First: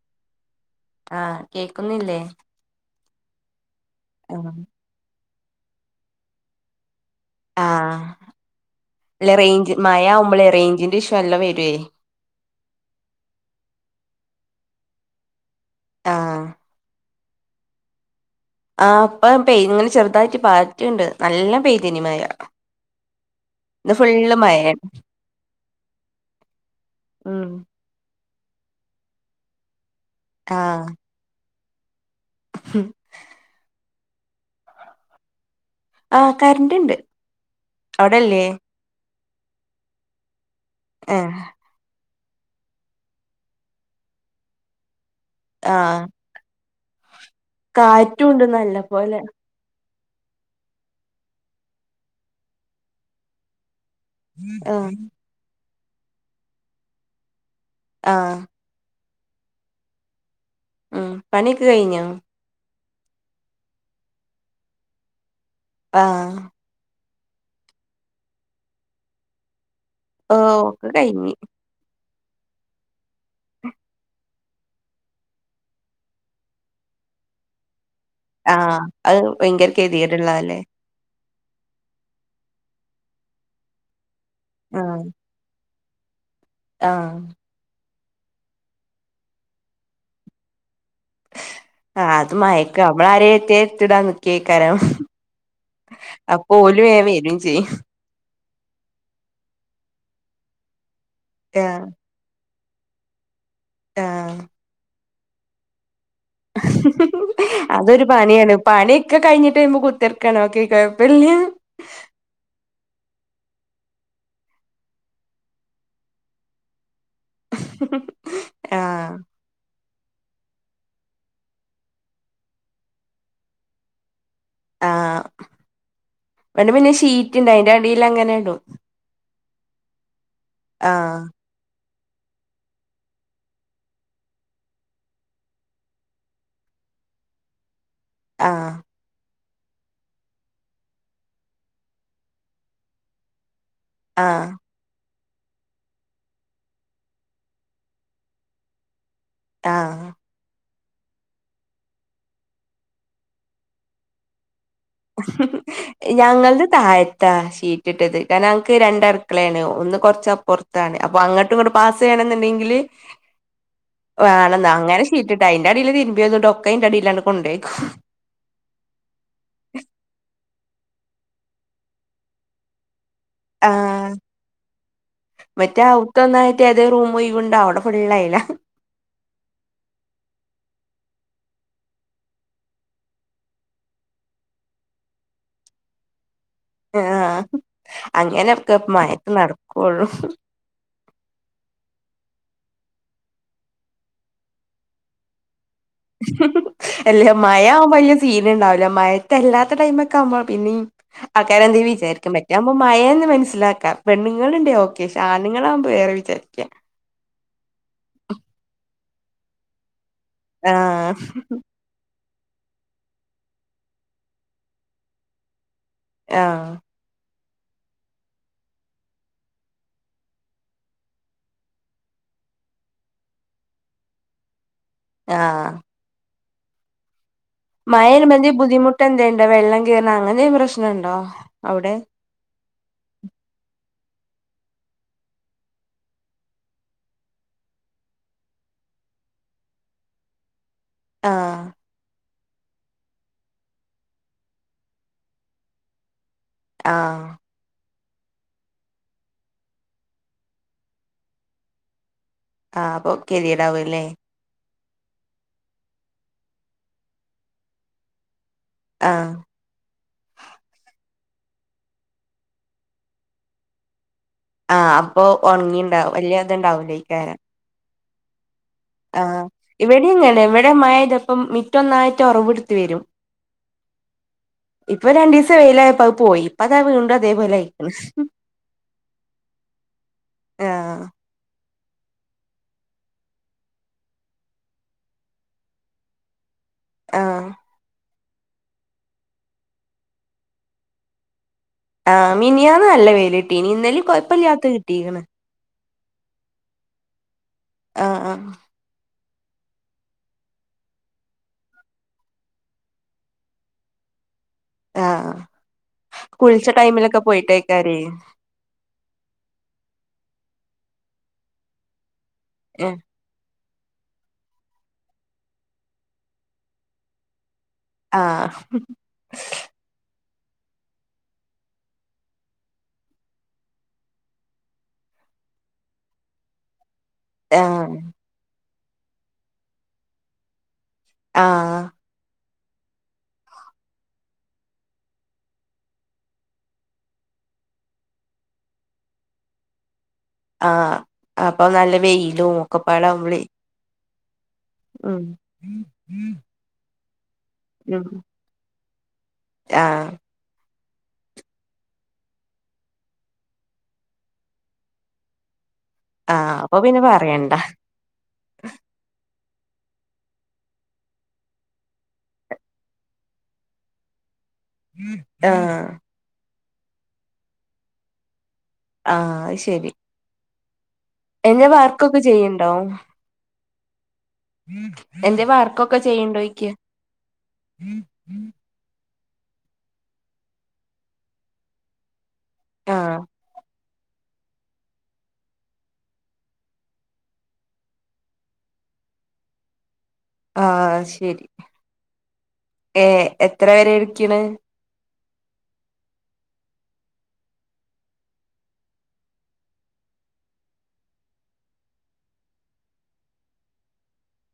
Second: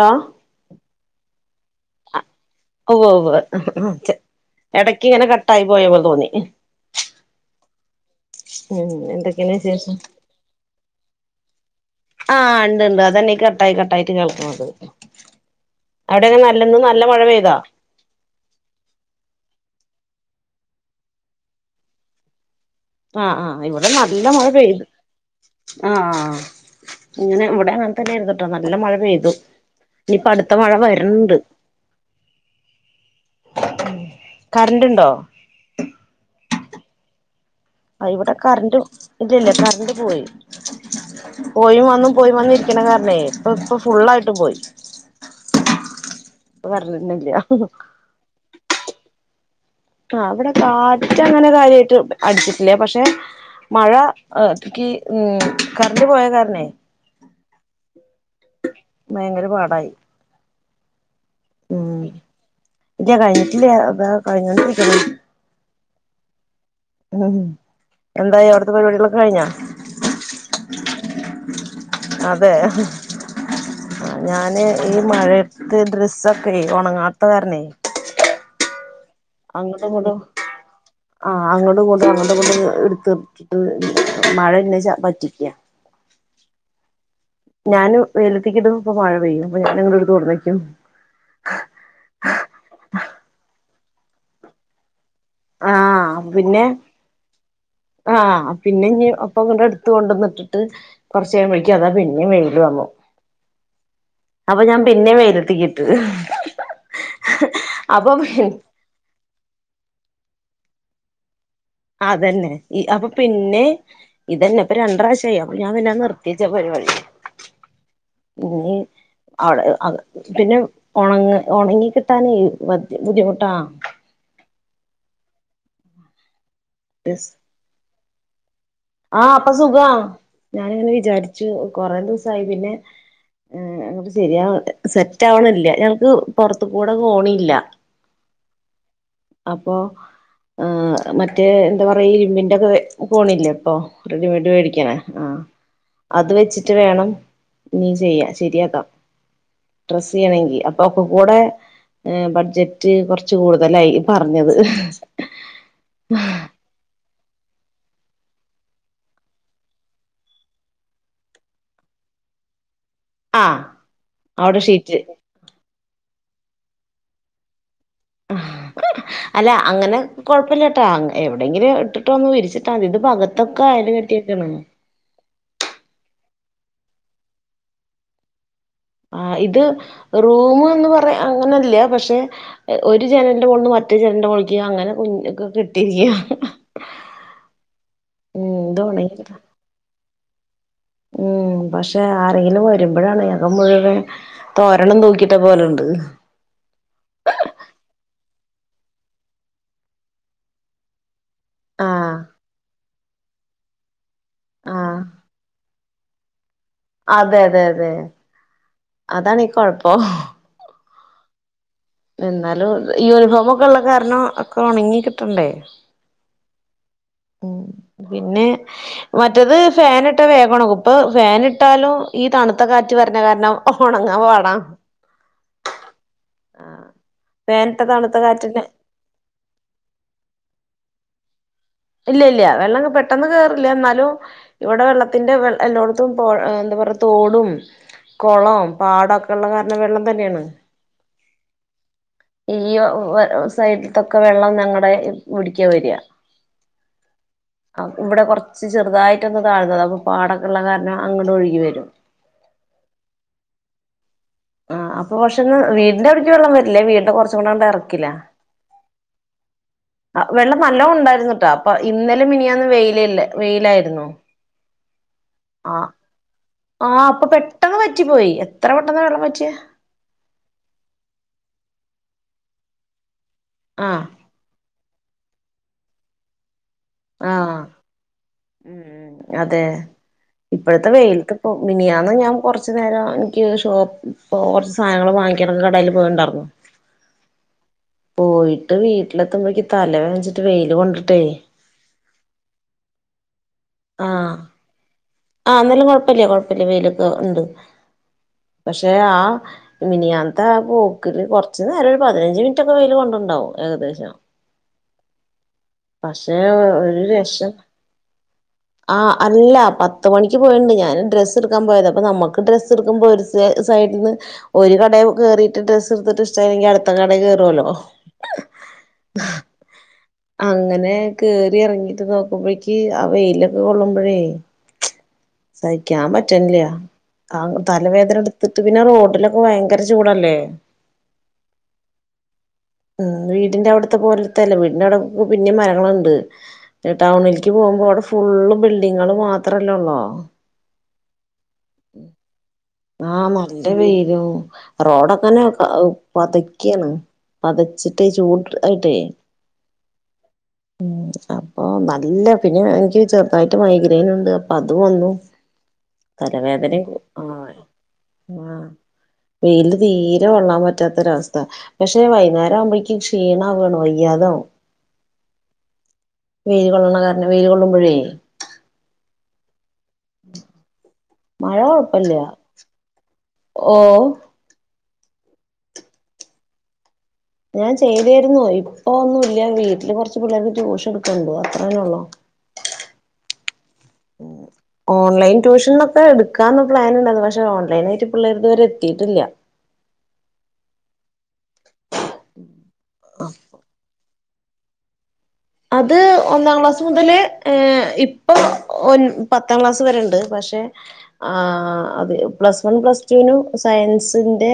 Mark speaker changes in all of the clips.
Speaker 1: Hello
Speaker 2: ആഹ് കേക്കുന്നില്ലേ
Speaker 1: ഉവ്വ് ഉവ്വ് ഒക്കെ
Speaker 2: ആഹ്
Speaker 1: എടയ്ക്ക് ഇങ്ങനെ കട്ടായി പോയപോലെ തോന്നി
Speaker 2: ആഹ്
Speaker 1: ഉം
Speaker 2: ല്ല
Speaker 1: എന്തൊക്കെയാണ്
Speaker 2: റേഞ്ച്
Speaker 1: വിശേഷം
Speaker 2: മഴ ആവുമ്പോളേ റേഞ്ചിന്റെ ഇഷ്യൂ നല്ലോം വരുവേ
Speaker 1: ആഹ് ണ്ട് ണ്ട് അതന്നെ കട്ടായി കട്ടായിട്ട് കേൾക്കുന്നത് അവിടെക്കെ
Speaker 2: ആഹ്
Speaker 1: നല്ല ഇന്ന് നല്ല മഴ പെയ്താ
Speaker 2: ആഹ് പ്പം പെയ് ഇങ്ങനെ ചെറുതായിട്ട് പാറ്റിണ്ട് നല്ലം പെയ്തിനി മഴ
Speaker 1: ആഹ് ആഹ് ഇവിടെ
Speaker 2: ഇന്ന്
Speaker 1: നല്ല
Speaker 2: ഫുള്ള്
Speaker 1: മഴ പെയ്ത്
Speaker 2: മഴയാണ്
Speaker 1: ആഹ് ഇങ്ങനെ ഇവിടെ തന്നേര്ന്നുട്ടോ നല്ല മഴ പെയ്തു ഇനിപ്പ അടുത്ത മഴ വരണ്ട്
Speaker 2: ഉം
Speaker 1: കറന്റ്
Speaker 2: ആഹ് കറന്റ്ണ്ട് അവിടെല്ലേ
Speaker 1: ണ്ടോ ഇല്ല ഇല്ല കറന്റ് പോയി
Speaker 2: ഏഹ്
Speaker 1: പോയിം വന്നും പോയിം വന്നിരിക്കണ കാരണേ ഇപ്പ ഇപ്പൊ ഫുള്ളായിട്ട് പോയി
Speaker 2: ആഹ്
Speaker 1: പ്പ വരണെന്നില്യ
Speaker 2: കാറ്റുണ്ട് നല്ലപോലെ
Speaker 1: ആഹ് ഇവിടെ കാറ്റ് അങ്ങനെ കാര്യായിട്ട് അടിച്ചിട്ടില്ല പക്ഷെ മഴ ആഹ് ക്കി ഉം കറന്റ് പോയ കാരണേ
Speaker 2: ആഹ്
Speaker 1: ഭയങ്കര പാടായി
Speaker 2: ഉംപണിയൊക്കെ കയിഞ്ഞോ
Speaker 1: ഇല്യ കഴിഞ്ഞിട്ടില്ല്യ ദ കഴിഞ്ഞോണ്ടിരിക്കുന്നു
Speaker 2: ആഹ്
Speaker 1: ഉംഎന്തായി അവിടത്തെ പരിപാടികളൊക്കെ കഴിഞ്ഞ
Speaker 2: ഓഹ് ഒക്കെ കഴിഞ്ഞി
Speaker 1: അതെ ഞാന് ഈ മഴത്ത് ഡ്രസ്സൊക്കെ ഉണങ്ങാത്ത കാരണേ
Speaker 2: ആഹ് അത് വയങ്കര
Speaker 1: അങ്ങോട്ടും ഇങ്ങോട്ടും
Speaker 2: കെദിയേട്ള്ളതാല്ലേ
Speaker 1: ആഹ് അങ്ങടും ഇങ്ങടും അങ്ങട്ടും ഇങ്ങടും ഇട്ത്തിട്ടിട്ട് മഴ ന്നെ ച പറ്റിക്ക്യ
Speaker 2: അഹ
Speaker 1: ഞാന് വെയിലത്തിക്കിടും ഇപ്പം മഴ പെയ്യും അപ്പ ഞാൻ ഇങ്ങടെടുത്ത കൊടുന്നെക്കും.
Speaker 2: ആ അത് മയക്ക് അമ്മളാരെ എത്തിയാ എട്ത്തിടാൻ നിക്കേയ്ക്കാരം
Speaker 1: ആ പിന്നെ
Speaker 2: വരും ചെയ്യും
Speaker 1: ആ പിന്നെ ഇനി ഒപ്പങ്ങട് എടുത്ത് കൊണ്ടന്നിട്ടിട്ട് കുറച്ച കഴിയുമ്പോഴേക്ക്
Speaker 2: ആഹ്
Speaker 1: അതാ പി പിന്നെ വെയില് വന്നു
Speaker 2: ആഹ്
Speaker 1: അപ്പൊ ഞാൻ പിന്നെ വെയിലെത്തിക്കിട്ടു
Speaker 2: അതൊരു പണിയാണ് പണി ഇക്കെ കഴിഞ്ഞട്ട് അയ്മെ കുത്തിർക്കാനൊക്കെ കൊഴപ്പല്ല
Speaker 1: അതന്നെ ഈ അപ്പൊ പിന്നെ ഇതെന്നെ ഇപ്പൊ രണ്ട്റാഷായി അപ്പൊ ഞാൻ പിന്നെ നിർത്തിച്ച് ആ പരിപാടി ഇനി
Speaker 2: ആഹ്
Speaker 1: അവിടെ പിന്നെ ഉണങ്ങ ഉണങ്ങി കിട്ടാനേ ബുദ്ധിമുട്ടാ
Speaker 2: ആ ഇവിടെ പിന്നെ ഷീറ്റ്ണ്ട് അയ്ന്റെ അടില് അങ്ങനെ ഇടും
Speaker 1: ആ അപ്പൊ സുഖാ ഞാനിങ്ങനെ
Speaker 2: ആഹ്
Speaker 1: വിചാരിച്ചു കൊറെ ദിവസയി പിന്നെ അങ്ങട്ട് ശരിയാ സെറ്റ് ആവണില്ല ഞങ്ങൾക്ക് പുറത്ത് കൂടെ കോണില്ല [inaudible]
Speaker 2: ആഹ
Speaker 1: അപ്പോ മറ്റേ എന്താ പറയ ഇരുമ്പിന്റെ ഒക്കെ കോണില്ലേ പ്പൊ
Speaker 2: ആഹ്
Speaker 1: റെഡിമെയഡ് വേടിക്കണേ ആ അത് വെച്ചിട്ട് വേണം ഇനീം ചെയ്യാ ശരിയാക്കാം.
Speaker 2: ആഹ്
Speaker 1: ഡ്രസ്സ്‌ ചെയ്യണെങ്കി, അ ഒക്കെ കൂടെ ഏ ബഡ്ജറ്റ് കൊറച്ച് കൂടുതലായി പറഞ്ഞത്
Speaker 2: ഞങ്ങൾത് താഴത്താ ഷീറ്റിട്ടത്, കാരണം ഞങ്ങക്ക് രണ്ടടുക്കളേണ് ഒന്ന് കൊറച്ചപ്പൊറ ത്താണ്. അപ്പൊ അങ്ങട്ടും ഇങ്ങട്ടും പാസ് ചെയ്യണെന്നുണ്ടെങ്കില്
Speaker 1: ആഹ് അവിടെ
Speaker 2: വേണന്ന്
Speaker 1: ഷീറ്റ്
Speaker 2: അങ്ങനെ ഷീറ്റി ട്ട്, അയിന്റെ അടീല് തിരുമ്പിയത്ണ്ട് ഒക്കെ അയിൻ്റെ അടീലണ്ട് കൊണ്ടേക്കും.
Speaker 1: അല്ല അങ്ങനെ കൊ പ്പല്ല്യട്ടാ അങ് എവിടെയെങ്കിലും ഇട്ടിട്ട് ഒന്ന് വിരിച്ചിട്ടാ മതി ഇത്പ്പൊ അകത്തൊക്കെ അയല്
Speaker 2: ആഹ്
Speaker 1: കെട്ടിയേക്കാണ്.
Speaker 2: മറ്റേ അവ്ത്ത ഒന്നായിട്ട് ഏതേ റൂമ് ഒഴിവ്ണ്ടോ അവിടെ ഫുള്ള് അയ്ലാ.
Speaker 1: ആഹ്, ഇത് റൂമ് എന്ന് പറയാ അങ്ങനെല്ല്യ. പക്ഷെ എ ഒരു ജനലിന്റെ മോളിന്ന് മറ്റെ ജനലിന്റെ മോളിക്ക് അങ്ങനെ കു ഒക്കെ കെട്ടിയിരിക്കയ
Speaker 2: ആഹ്, അങ്ങനൊക്കെ
Speaker 1: ഇത് ഒണങ്ങി
Speaker 2: മയേത്ത്
Speaker 1: കിട്ടാൻ
Speaker 2: നടക്കൊള്ളു.
Speaker 1: ഉം, പക്ഷെ ആരെങ്കിലും വരുമ്പോഴാണ് അകം മുഴുവൻ തോരണം തൂക്കിട്ട പോലെണ്ട്.
Speaker 2: അല്ലെ മയ ആവുമ്പോ വലിയ സീന് ഉണ്ടാവുല, മയത്ത് അല്ലാത്ത ടൈമ് ഒക്കെ ആവുമ്പോ പിന്നിം ആൾകാര് എന്തേ
Speaker 1: ആഹ്
Speaker 2: വിചാരിക്കും മറ്റേ ആവുമ്പോ മയാന്ന് മനസ്സിലാക്ക, പെണ്ണുങ്ങളുണ്ടെ
Speaker 1: ആഹ്
Speaker 2: ഓക്കെ ക്ഷെ ആണുങ്ങളാവുമ്പോ വേറെ വിചാരിക്ക
Speaker 1: അതെ അതെ അതെ അതാണീ കൊഴപ്പം.
Speaker 2: ആഹ്
Speaker 1: എന്നാലും യൂണിഫോമൊക്കെ ഉള്ള കാരണം ഒക്കെ ഒണങ്ങി കിട്ടണ്ടേ.
Speaker 2: യാഹ്
Speaker 1: ഓം പിന്നെ മറ്റേത് ഫാന് ഇട്ടാ വേഗം ഒണങ്ങും. ഇപ്പൊ ഫാനിട്ടാലും ഈ തണുത്ത കാറ്റ് വരണേ കാരണം ഒണങ്ങാ പാടാ
Speaker 2: ആഹ്
Speaker 1: ആഹ്, ഫേന്ട്ട തണുത്ത കാറ്റിന്
Speaker 2: ട്ട് എന്തെണ്ടോ വെള്ളം കേറണെ അങ്ങനെയും പ്രശ്നണ്ടോ, അവിടെ?
Speaker 1: ഇല്ല ഇല്ല വെള്ളം അങ്ങ പെട്ടെന്ന് കേറില്ല. എന്നാലും ഇവിടെ വെള്ളത്തിന്റെ വെ എല്ലോട്ത്തും പൊ എന്താ പറയ തോടും കൊളൊം പാടൊക്കെ ഉള്ള കാരണം വെള്ളം തന്നെയാണ്.
Speaker 2: ആഹ്
Speaker 1: ഈ [unintelligible] സൈഡിൽത്തൊക്കെ വെള്ളം ഞങ്ങടെ [unintelligible] വീട്ടിക്ക വര
Speaker 2: ആഹ്
Speaker 1: അ ഇവിടെ കൊറച്ച് ചെറുതായിട്ടൊന്ന് താഴ്ന്നതാ അപ്പൊ പാടൊക്കെ ഉള്ള കാരണം അങ്ങട്ട ഒഴുകി വരും
Speaker 2: ആഹ് അപ്പൊ കെതിയെടാവും അല്ലേ
Speaker 1: ആഹ്, അപ്പൊ പക്ഷെ ഒന്ന് വീടിൻന്റെ അവിടക്ക് വെള്ളം വര്ല്ല. വീടിന്റെ കൊറച്ചും കൂടെ ആണ്ട് എറക്കിലാ.
Speaker 2: ആഹ്
Speaker 1: ആ, വെള്ളം നല്ലോം ഉണ്ടായിരുന്നുട്ടോ. അപ്പൊ ഇന്നലിം മിനിയാന്നും വെയിലല്ലേ വെയിലായിരുന്നു.
Speaker 2: ആഹ്, അപ്പൊ
Speaker 1: ആഹ്
Speaker 2: ഒണങ്ങിണ്ടാവും [unintelligible]
Speaker 1: ആഹ്, അപ്പൊ പെട്ടെന്ന് വറ്റിപ്പോയി, എത്ര പെട്ടെന്നാ വെള്ളം വറ്റിയ
Speaker 2: ഇവിടീംങ്ങനെ ഇവിടെ മഴയ്താപ്പം മിറ്റൊന്നായിട്ട് ഒറവ്ട്ത്ത് വരും.
Speaker 1: ആഹ്
Speaker 2: ഇപ്പൊ രണ്ടീസം വെയിലായപ്പോ അത് പോയി. ഇപ്പതാ വീണ്ടും അതേപോലെ
Speaker 1: ആഹ്,
Speaker 2: ആയിക്ക്ണ്
Speaker 1: ഉം ഉം അതെ ഇപ്പഴത്തെ
Speaker 2: ആഹ്
Speaker 1: വെയിൽക്ക് ഓ! മിനിയാന്ന് ഞാൻ കുറച്ച് നേരം എനിക്ക് ഷോപ്പ് ഇപ്പോ കൊറച്ച് സാധനങ്ങളൊക്കെ വാങ്ങിക്കനൊക്കെ കടയിൽ പോയിണ്ടായിരുന്നു.
Speaker 2: ആഹ്
Speaker 1: പോയിട്ട് വീട്ടിലെത്തുമ്പോഴക്ക് തലവേദനിച്ചിട്ട് വെയിൽ കൊണ്ടിട്ടേയ്
Speaker 2: ആഹ്, മിനിയാന്ന് നല്ല വെയില് കിട്ടീനി. ഇന്നലിം
Speaker 1: ആഹ്
Speaker 2: കൊഴപ്പല്ലാത്തത് കിട്ടീക്ക്ണ്
Speaker 1: ആഹ്, ഇന്നലെ കൊഴപ്പല്ല കൊഴപ്പല്ല വെയിലൊക്കെ ഉണ്ട്.
Speaker 2: ആഹ് ആഹ്
Speaker 1: പക്ഷെ ആഹ് മിനിയാത്തെ ആ പോക്കില് കുറച്ച് നേരം ഒരു പതിനഞ്ച് മിനിറ്റ് ഒക്കെ വെയിൽ കൊണ്ടുണ്ടാവും ഏകദേശം
Speaker 2: ആഹ്
Speaker 1: പക്ഷേ
Speaker 2: കുളിച്ച
Speaker 1: ഒരു
Speaker 2: ടൈമിലൊക്കെ
Speaker 1: രക്ഷം
Speaker 2: പോയിട്ടേക്കാരെ
Speaker 1: ആഹ് അല്ല പത്ത് മണിക്ക് പോയിണ്ട് ഞാൻ ഡ്രസ്സ് എടുക്കാൻ പോയത് അപ്പൊ നമ്മുക്ക് ഡ്രസ്സ്
Speaker 2: ആഹ്
Speaker 1: എടുക്കുമ്പോ ഒരു സൈഡിൽ നിന്ന് ഒരു കട കേറിയിട്ട് ഡ്രസ്സ് എടുത്തിട്ട് ഇഷ്ടയില്ലെങ്കിൽ അടുത്ത കട കേറുവല്ലോ
Speaker 2: ആഹ്
Speaker 1: ഹ് അങ്ങനെ കേറി ഇറങ്ങിട്ട് നോക്കുമ്പഴേക്ക് ആ വെയിലൊക്കെ കൊള്ളുമ്പോഴേ സഹിക്കാൻ പറ്റനില്ല ആഹ് തലവേദന എടുത്തിട്ട് പിന്നെ റോഡിലൊക്കെ ഭയങ്കര ചൂടല്ലേ
Speaker 2: ആഹ്
Speaker 1: ഉം വീടിന്റെ അവിടുത്തെ പോലത്തെല്ല വീടിന്റെ അവിടെ പിന്നെ മരങ്ങളുണ്ട് ടൗണിലേക്ക് പോകുമ്പോ അവിടെ ഫുള്ള് ബിൽഡിങ്ങൾ മാത്രല്ലേള്ളോ
Speaker 2: ആഹ് അപ്പൊ നല്ല വെയിലും
Speaker 1: ആഹ്
Speaker 2: ഒക്കെപ്പാടാവുമ്പളേ
Speaker 1: നല്ല വൈയിലും
Speaker 2: ഉം
Speaker 1: റോഡൊക്കനെ പതക്കിയണം
Speaker 2: ഉം
Speaker 1: പതച്ചിട്ട് ചൂട് ആയിട്ടേ
Speaker 2: ആഹ്
Speaker 1: [inaudible] ഉം അപ്പൊ നല്ല പിന്നെ എനിക്ക് ചെറുതായിട്ട് മൈഗ്രെയിൻ ഉണ്ട് അപ്പൊ അത് വന്നു
Speaker 2: ആഹ് അപ്പൊ
Speaker 1: തലവേദനയും
Speaker 2: പിന്നെ പറയണ്ട
Speaker 1: ആഹ് ആഹ് വെയില് തീരെ കൊള്ളാൻ പറ്റാത്തൊരവസ്ഥ പക്ഷെ വൈന്നേരം ആവുമ്പോഴേക്കും ക്ഷീണ വാണ് വയ്യാത
Speaker 2: ആഹ്
Speaker 1: വെൽ കൊള്ളണ കാരണം വെൽ കൊള്ളുമ്പോഴേ
Speaker 2: ആഹ് അഹ് ശരി
Speaker 1: മഴ
Speaker 2: എന്റൊ
Speaker 1: കൊഴപ്പല്ല
Speaker 2: വർക്കൊക്കെ ചെയ്യ്ണ്ടോ
Speaker 1: ഓഹ്
Speaker 2: എന്തേം വർക്കൊക്കെ ചെയ്യണ്ടോക്ക്
Speaker 1: ഞാൻ ചെയ്തരുന്നു ഇപ്പൊ ഇപ്പൊ ഒന്നുംല്ല വീട്ടില് കുറച്ച് പിള്ളേർക്ക് ട്യൂഷൻ എടുക്കണ്ടു അത്രേന്നേ ഉള്ളോ
Speaker 2: ആഹ്
Speaker 1: ആഹ് ഓൺലൈൻ ട്യൂഷനൊക്കെ എടുക്കാന്ന് പ്ലാന ഉണ്ടത് പക്ഷെ ഓൺലൈനായിയിട്ട് പിള്ളേർ ഇത്തുവരെ എത്തിയിട്ടില്ല.
Speaker 2: ആഹ് ശരി ഏ എത്ര വരെ ഇടുക്കണ്?
Speaker 1: അത് ഒന്നാം ക്ലാസ് മുതല് ഇപ്പൊ ഒ പത്താം ക്ലാസ് വരെണ്ട് പക്ഷെ ആഹ് അത് പ്ലസ് വൺ പ്ലസ്ടുവിനു സയൻസിന്റെ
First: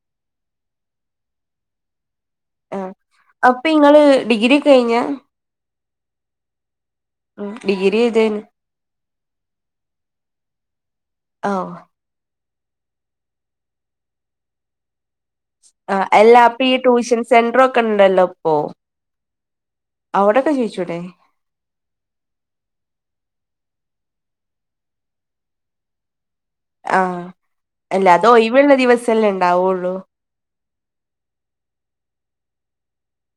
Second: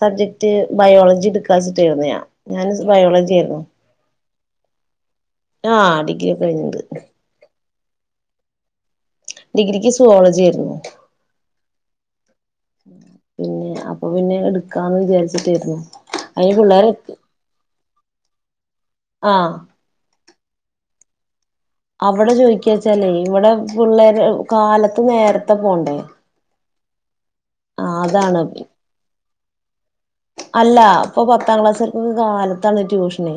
Speaker 1: സബ്ജക്ട് ബയോളജി എടുക്കാച്ചിട്ടായിരുന്നു ഞൻ ഞാൻ ബയോളജി ആയിരുന്നു
Speaker 2: നിങ്ങള് ഡിഗ്രി ക്കേ കഴിഞ്ഞ
Speaker 1: ആഹ് ഡിഗ്രി ഒക്കെ കഴിഞ്ഞിണ്ട്
Speaker 2: ഉം ഡിഗ്രഏതൈനിം
Speaker 1: ഡിഗ്രിക്ക് സുവോളജി ആയിരുന്നു.
Speaker 2: ആഹ്
Speaker 1: പിന്നെ അപ്പൊ പിന്നെ ഇടുക്കാന്ന് വിചാരിച്ചിട്ടായിരുന്നു അതിന് പിള്ളേരെ എത്തി
Speaker 2: സെന്റർക്കെ ഉണ്ടല്ലോ ഇപ്പോ?
Speaker 1: ആഹ്
Speaker 2: അവിടൊക്കെ ചൊയ്‌ച്ചുലെ?
Speaker 1: അവിടെ ചോയ്ക്കച്ചാലേ ഇവിടെ പിള്ളേര് കാലത്ത് നേരത്തെ പോണ്ടേ?
Speaker 2: ആഹ്
Speaker 1: ആഹ് അതാണ്
Speaker 2: അല്ലതെഒയിവുള്ള ദിവസല്ലേ ഉണ്ടാവുള്ളൂ.
Speaker 1: അല്ല ഇപ്പൊ പത്താം ക്ലാസ്സക്കൊക്കെ കാലത്താണ് ട്യൂഷനെ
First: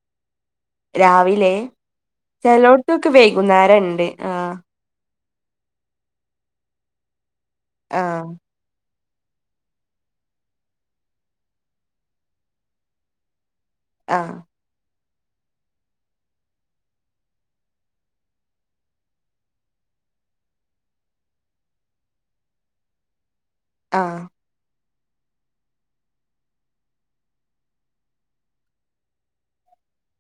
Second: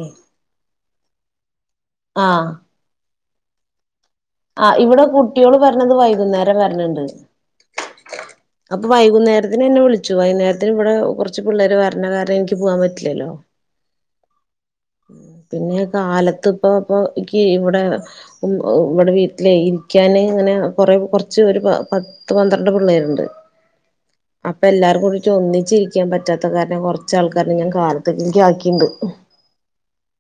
Speaker 2: രാവിലെ
Speaker 1: ആഹ്
Speaker 2: ചലോട് തൊക്കെ വൈകുന്നേരംണ്ട്.
Speaker 1: ആഹ് ഇവിടെ കുട്ടിള് പറഞ്ഞത് വൈകുന്നേരം വര്ണണ്ട്
Speaker 2: ആഹ്
Speaker 1: വൈകുന്നേരത്തിന് എന്നെ വിളിച്ചു വൈകുന്നേരത്തിന് ഇവിടെ കൊറച്ച് പിള്ളേര് വരണ കാരണം എനിക്ക് പോവാൻ പറ്റില്ലല്ലോ?
Speaker 2: ആ
Speaker 1: പിന്നെ കാലത്ത് ഇപ്പോ ഇപ്പോൾക്ക് ഇവിടെ ഇവടെ വീട്ടില ഇരിക്കൻ അങ്ങനെ കുറ കുറച്ച് ഒരു പ പത്ത് പന്ത്രണ്ട് പിള്ളേരുണ്ട്.
Speaker 2: ആഹ
Speaker 1: അപ്പൊ എല്ലാരും കൂടിട്ട ഒന്നിച്ചിരിക്കാൻ പറ്റാത്ത കാരന കുറച്ചാൾക്കാരെ ഞാൻ കാലത്തക്കേക്ക് ആക്കിണ്ട്.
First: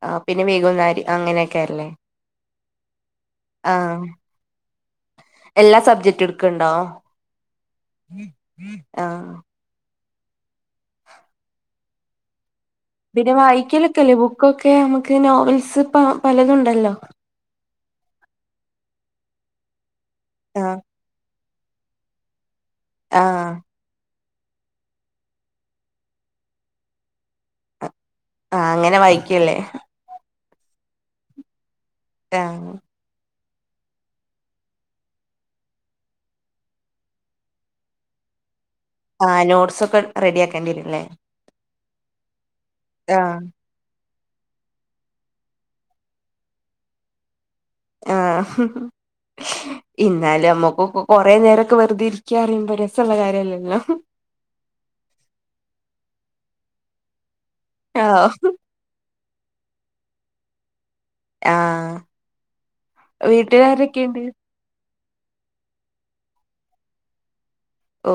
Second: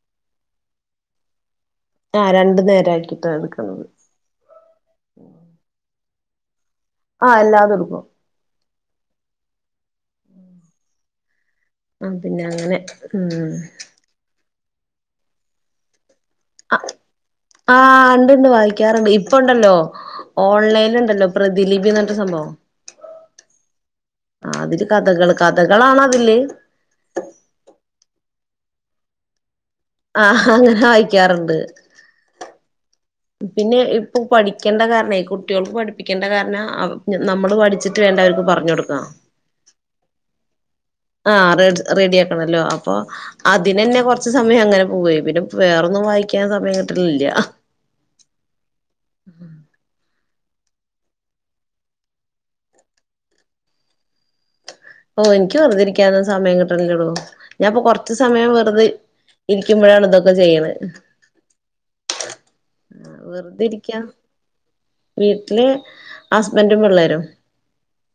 Speaker 2: ആ പിന്നെ വേകുന്നാരി അങ്ങനെ യ്കാരഅല്ലേ?
Speaker 1: ആ രണ്ടു നേര ആയിട്ട്.
Speaker 2: ആഹ എല്ലാ സബ്ജക്ട് ഇടുക്ക്ണ്ടോ?
Speaker 1: ആഹ് എല്ലാത്ടുക്കും
Speaker 2: ആഹ
Speaker 1: ആ പിന്നെ അങ്ങനെ
Speaker 2: പിന്നെ
Speaker 1: ഉം
Speaker 2: വായിക്കലൊക്കെല്ലേ ബുക്കൊക്കെ നമുക്ക് നോവൽസ് പലതുണ്ടല്ലോ?
Speaker 1: ആഹ് ഉണ്ടണ്ട് വായിക്കാറുണ്ട് ഇപ്പ ഉണ്ടല്ലോ
Speaker 2: ആഹ്
Speaker 1: ഓൺലൈനൽ ഉണ്ടല്ലോ? പ്രതിലിബി പറഞ്ഞിട്ടരു സംഭവം.
Speaker 2: ആഹ
Speaker 1: ആ അതില് കഥകള് കഥകളാണ അതില്
Speaker 2: ആഹ അങ്ങനെ വായിക്കല്
Speaker 1: ആ അങ്ങനെ വായിക്കാറുണ്ട്
Speaker 2: ആ
Speaker 1: പിന്നെ ഇപ്പൊ പഠിക്കേണ്ട കാരണ കുട്ടികൾക്ക് പഠിപ്പിക്കേണ്ട കാരണം നമ്മള് പഠിച്ചിട്ട വേണ്ട അവർക്ക് പറഞ്ഞുക കൊടുക്കാ
Speaker 2: ആ നോട്ടസ് ഒക്കെ റെഡി ആക്കേണ്ടിവരുല്ലേ?
Speaker 1: ആ ഡ റെഡി ആക്കണല്ലോ അപ്പൊ അ
Speaker 2: ആഹ്
Speaker 1: അതിനന്നെ കുറച്ച സമയം അങ്ങനെ പോവായി പിന്നെ വേറൊന്നും വായിക്കാൻ സമം കിട്ടലില്ല
Speaker 2: ആഹ ഇന്നാല് നമ്മുക്ക് കൊറെ നേരക്കെ വെറുതെ ഇരിക്കാ പറിയുമ്പോ രസള്ള കാര്യല്ലല്ലോ?
Speaker 1: ഓ എനിക്ക് വെറുതി ഇരിക്കുന്ന സമയം കിട്ടല്ലടോ ഞാൻപ്പൊ കൊറച്ച
Speaker 2: ആഹ്
Speaker 1: സമയം വെറുതെ ഇരിക്കുമ്പോഴാണ് ഇതൊക്കെ ചെയ്യണ
Speaker 2: ആഹ്
Speaker 1: ആ വെറുതെ ഇരിക്കാ - -
Speaker 2: വീട്ടിലാരൊക്കെയുണ്ട്
Speaker 1: വീട്ടില് ഹസ്ബൻഡും പിള്ളേരും
Speaker 2: ഓ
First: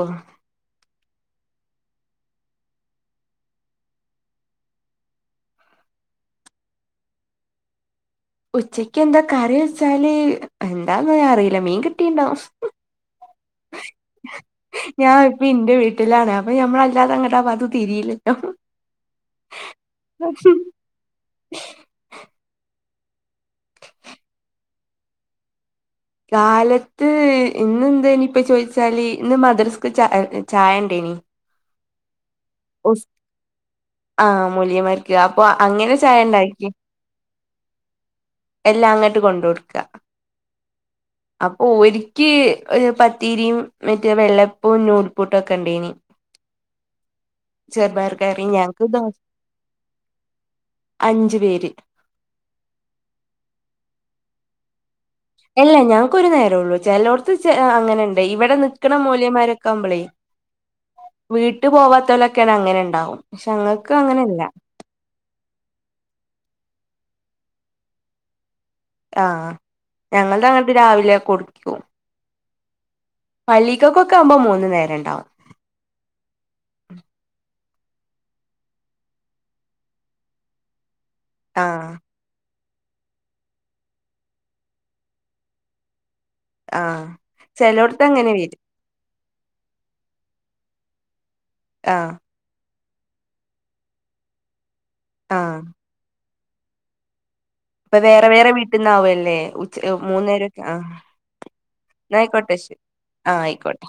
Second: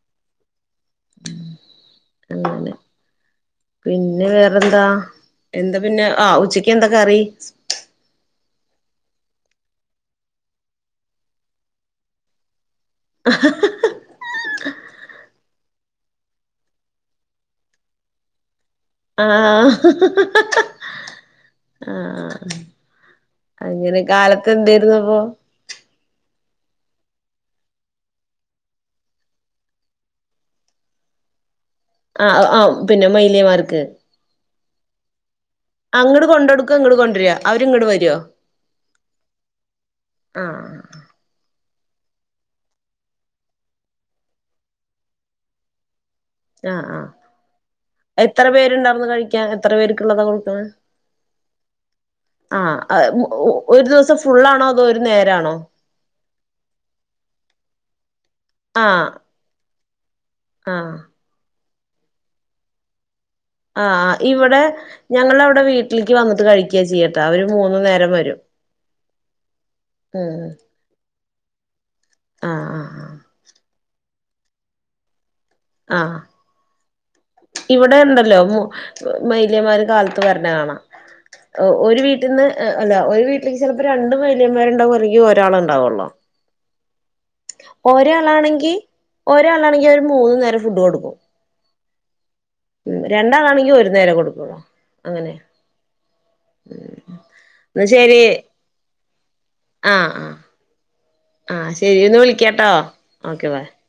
Speaker 1: തന്ന തന്നെ [inaudible] പിന്നെ വേറെന്താ എന്താ പിന്നെ ആ ഉച്ചക്ക് എന്താ കറി
Speaker 2: ഉച്ചക്ക് എന്താ കറി വെച്ചാല് എന്താന്നൊന്നും ഞാൻ അറിയില്ല മീൻ കിട്ടിട്ടുണ്ടാവും
Speaker 1: അഹ്
Speaker 2: ഞാൻ ഇപ്പ എന്റെ വീട്ടിലാണ് അപ്പൊ ഞമ്മള അല്ലാതെ അങ്ങോട്ടാ അത് തിരിയില്
Speaker 1: ആഹ ഹ ഹ ആഹ അങ്ങനെ കാലത്ത് എന്തായിരുന്നു അപ്പൊ
Speaker 2: കാലത്ത് ഇന്ന് എന്തായിരുന്നു ഇപ്പ ചോദിച്ചാല് ഇന്ന് മദ്രസ്ക്ക് ചായ ചായ ഉണ്ടേനി
Speaker 1: ആ ആ പിന്നെ മയിലിയമാർക്ക്
Speaker 2: ആ മ മുലിമയ്ക്കു അപ്പൊ അങ്ങനെ ചായ ഉണ്ടാക്കി
Speaker 1: കൊണ്ടുവരുക അവരിങ്ങട് വരുവോ
Speaker 2: എല്ല അങ്ങോട്ട് കൊണ്ട് കൊടുക്ക
Speaker 1: [inaudible]
Speaker 2: അപ്പൊ ഒരിക്ക ഒരു പത്തിരിയും മറ്റേ വെള്ളപ്പവും നൂൽ പൂട്ടും ഒക്കെ ഉണ്ടായിന്
Speaker 1: ആഹ് ആഹ
Speaker 2: കറി
Speaker 1: എത്ര
Speaker 2: ഞങ്ങക്ക് ദോ
Speaker 1: പേരുണ്ടായിന്ന് കഴിക്കാ എത്ര പേർക്കുള്ളതാ കൊടുക്കണ
Speaker 2: അഞ്ചു പേര്
Speaker 1: ആ അത് ഒരു ദിവസം ഫുള്ളാണോ അതോ ഒരു നേരാണോ
Speaker 2: അല്ല ഞക്ക് ഒരു നേരൊള്ളു ചെലോട്ത്ത് ചെ അങ്ങനണ്ട് ഇവടെ നിക്കണ മോല്യേമാരൊക്കാമ്പളെ
Speaker 1: ആ
Speaker 2: വീട്ട് പോവാത്തോലൊക്കങ്ങനെ ണ്ടാവും
Speaker 1: ആ ഇവിടെ ഞങ്ങളവിടെ വീട്ട്ൽക്ക് വന്നിട്ട് കഴിക്ക ചെയ്യട്ടൊ അവര് മൂന്ന്നേരം വെരും
Speaker 2: ആ ഞങ്ങൾതങ്ങട്ട് രാവിലെ കൊടുക്കും
Speaker 1: ആ ആ ആ
Speaker 2: പള്ളിക്കൊക്കാവുമ്പോ മൂന്ന് നേരം ണ്ടാവും
Speaker 1: ആ ഇവിടെണ്ടല്ലോ മൊ മൊയ്ല്യേമാര് കാലത്ത് വര്ണ കാണാ
Speaker 2: ആഹ്
Speaker 1: ഒരു വീട്ടിന്ന് അല്ല ഒരു വീട്ടിന്ന് ചെൽപ്പോ രണ്ട് മോല്യാമ്മാര്ണ്ടാവും അല്ലെങ്കി ഒരാള്ണ്ടാവൊള്ളു
Speaker 2: ആ
Speaker 1: ഒരാളാണെങ്കി ഒരാളാണെങ്കി അവര് മൂന്ന് നേരം ഫുഡ് കൊടുക്കും
Speaker 2: ആ
Speaker 1: രണ്ടാളാണെങ്കി ഒരു നേരം കൊട് ക്കൊള്ളു അങ്ങനെ
Speaker 2: ആഹ്
Speaker 1: എന്നാ
Speaker 2: അപ്പൊ
Speaker 1: ശരി
Speaker 2: വേറെ വേറെ വീട്ട്ന്നാവല്ലേ ഉച്ച
Speaker 1: ആഹ് ആഹ്
Speaker 2: മൂന്നേരൊക്കെ ആ
Speaker 1: ആഹ് ശരി
Speaker 2: ന്ന
Speaker 1: ഒന്ന്
Speaker 2: അയ്ക്കോട്ടെ
Speaker 1: വിളിക്കാട്ടോ
Speaker 2: ശെരി ആ
Speaker 1: ഓക്കെ ബൈ
Speaker 2: അയ്ക്കോട്ടെ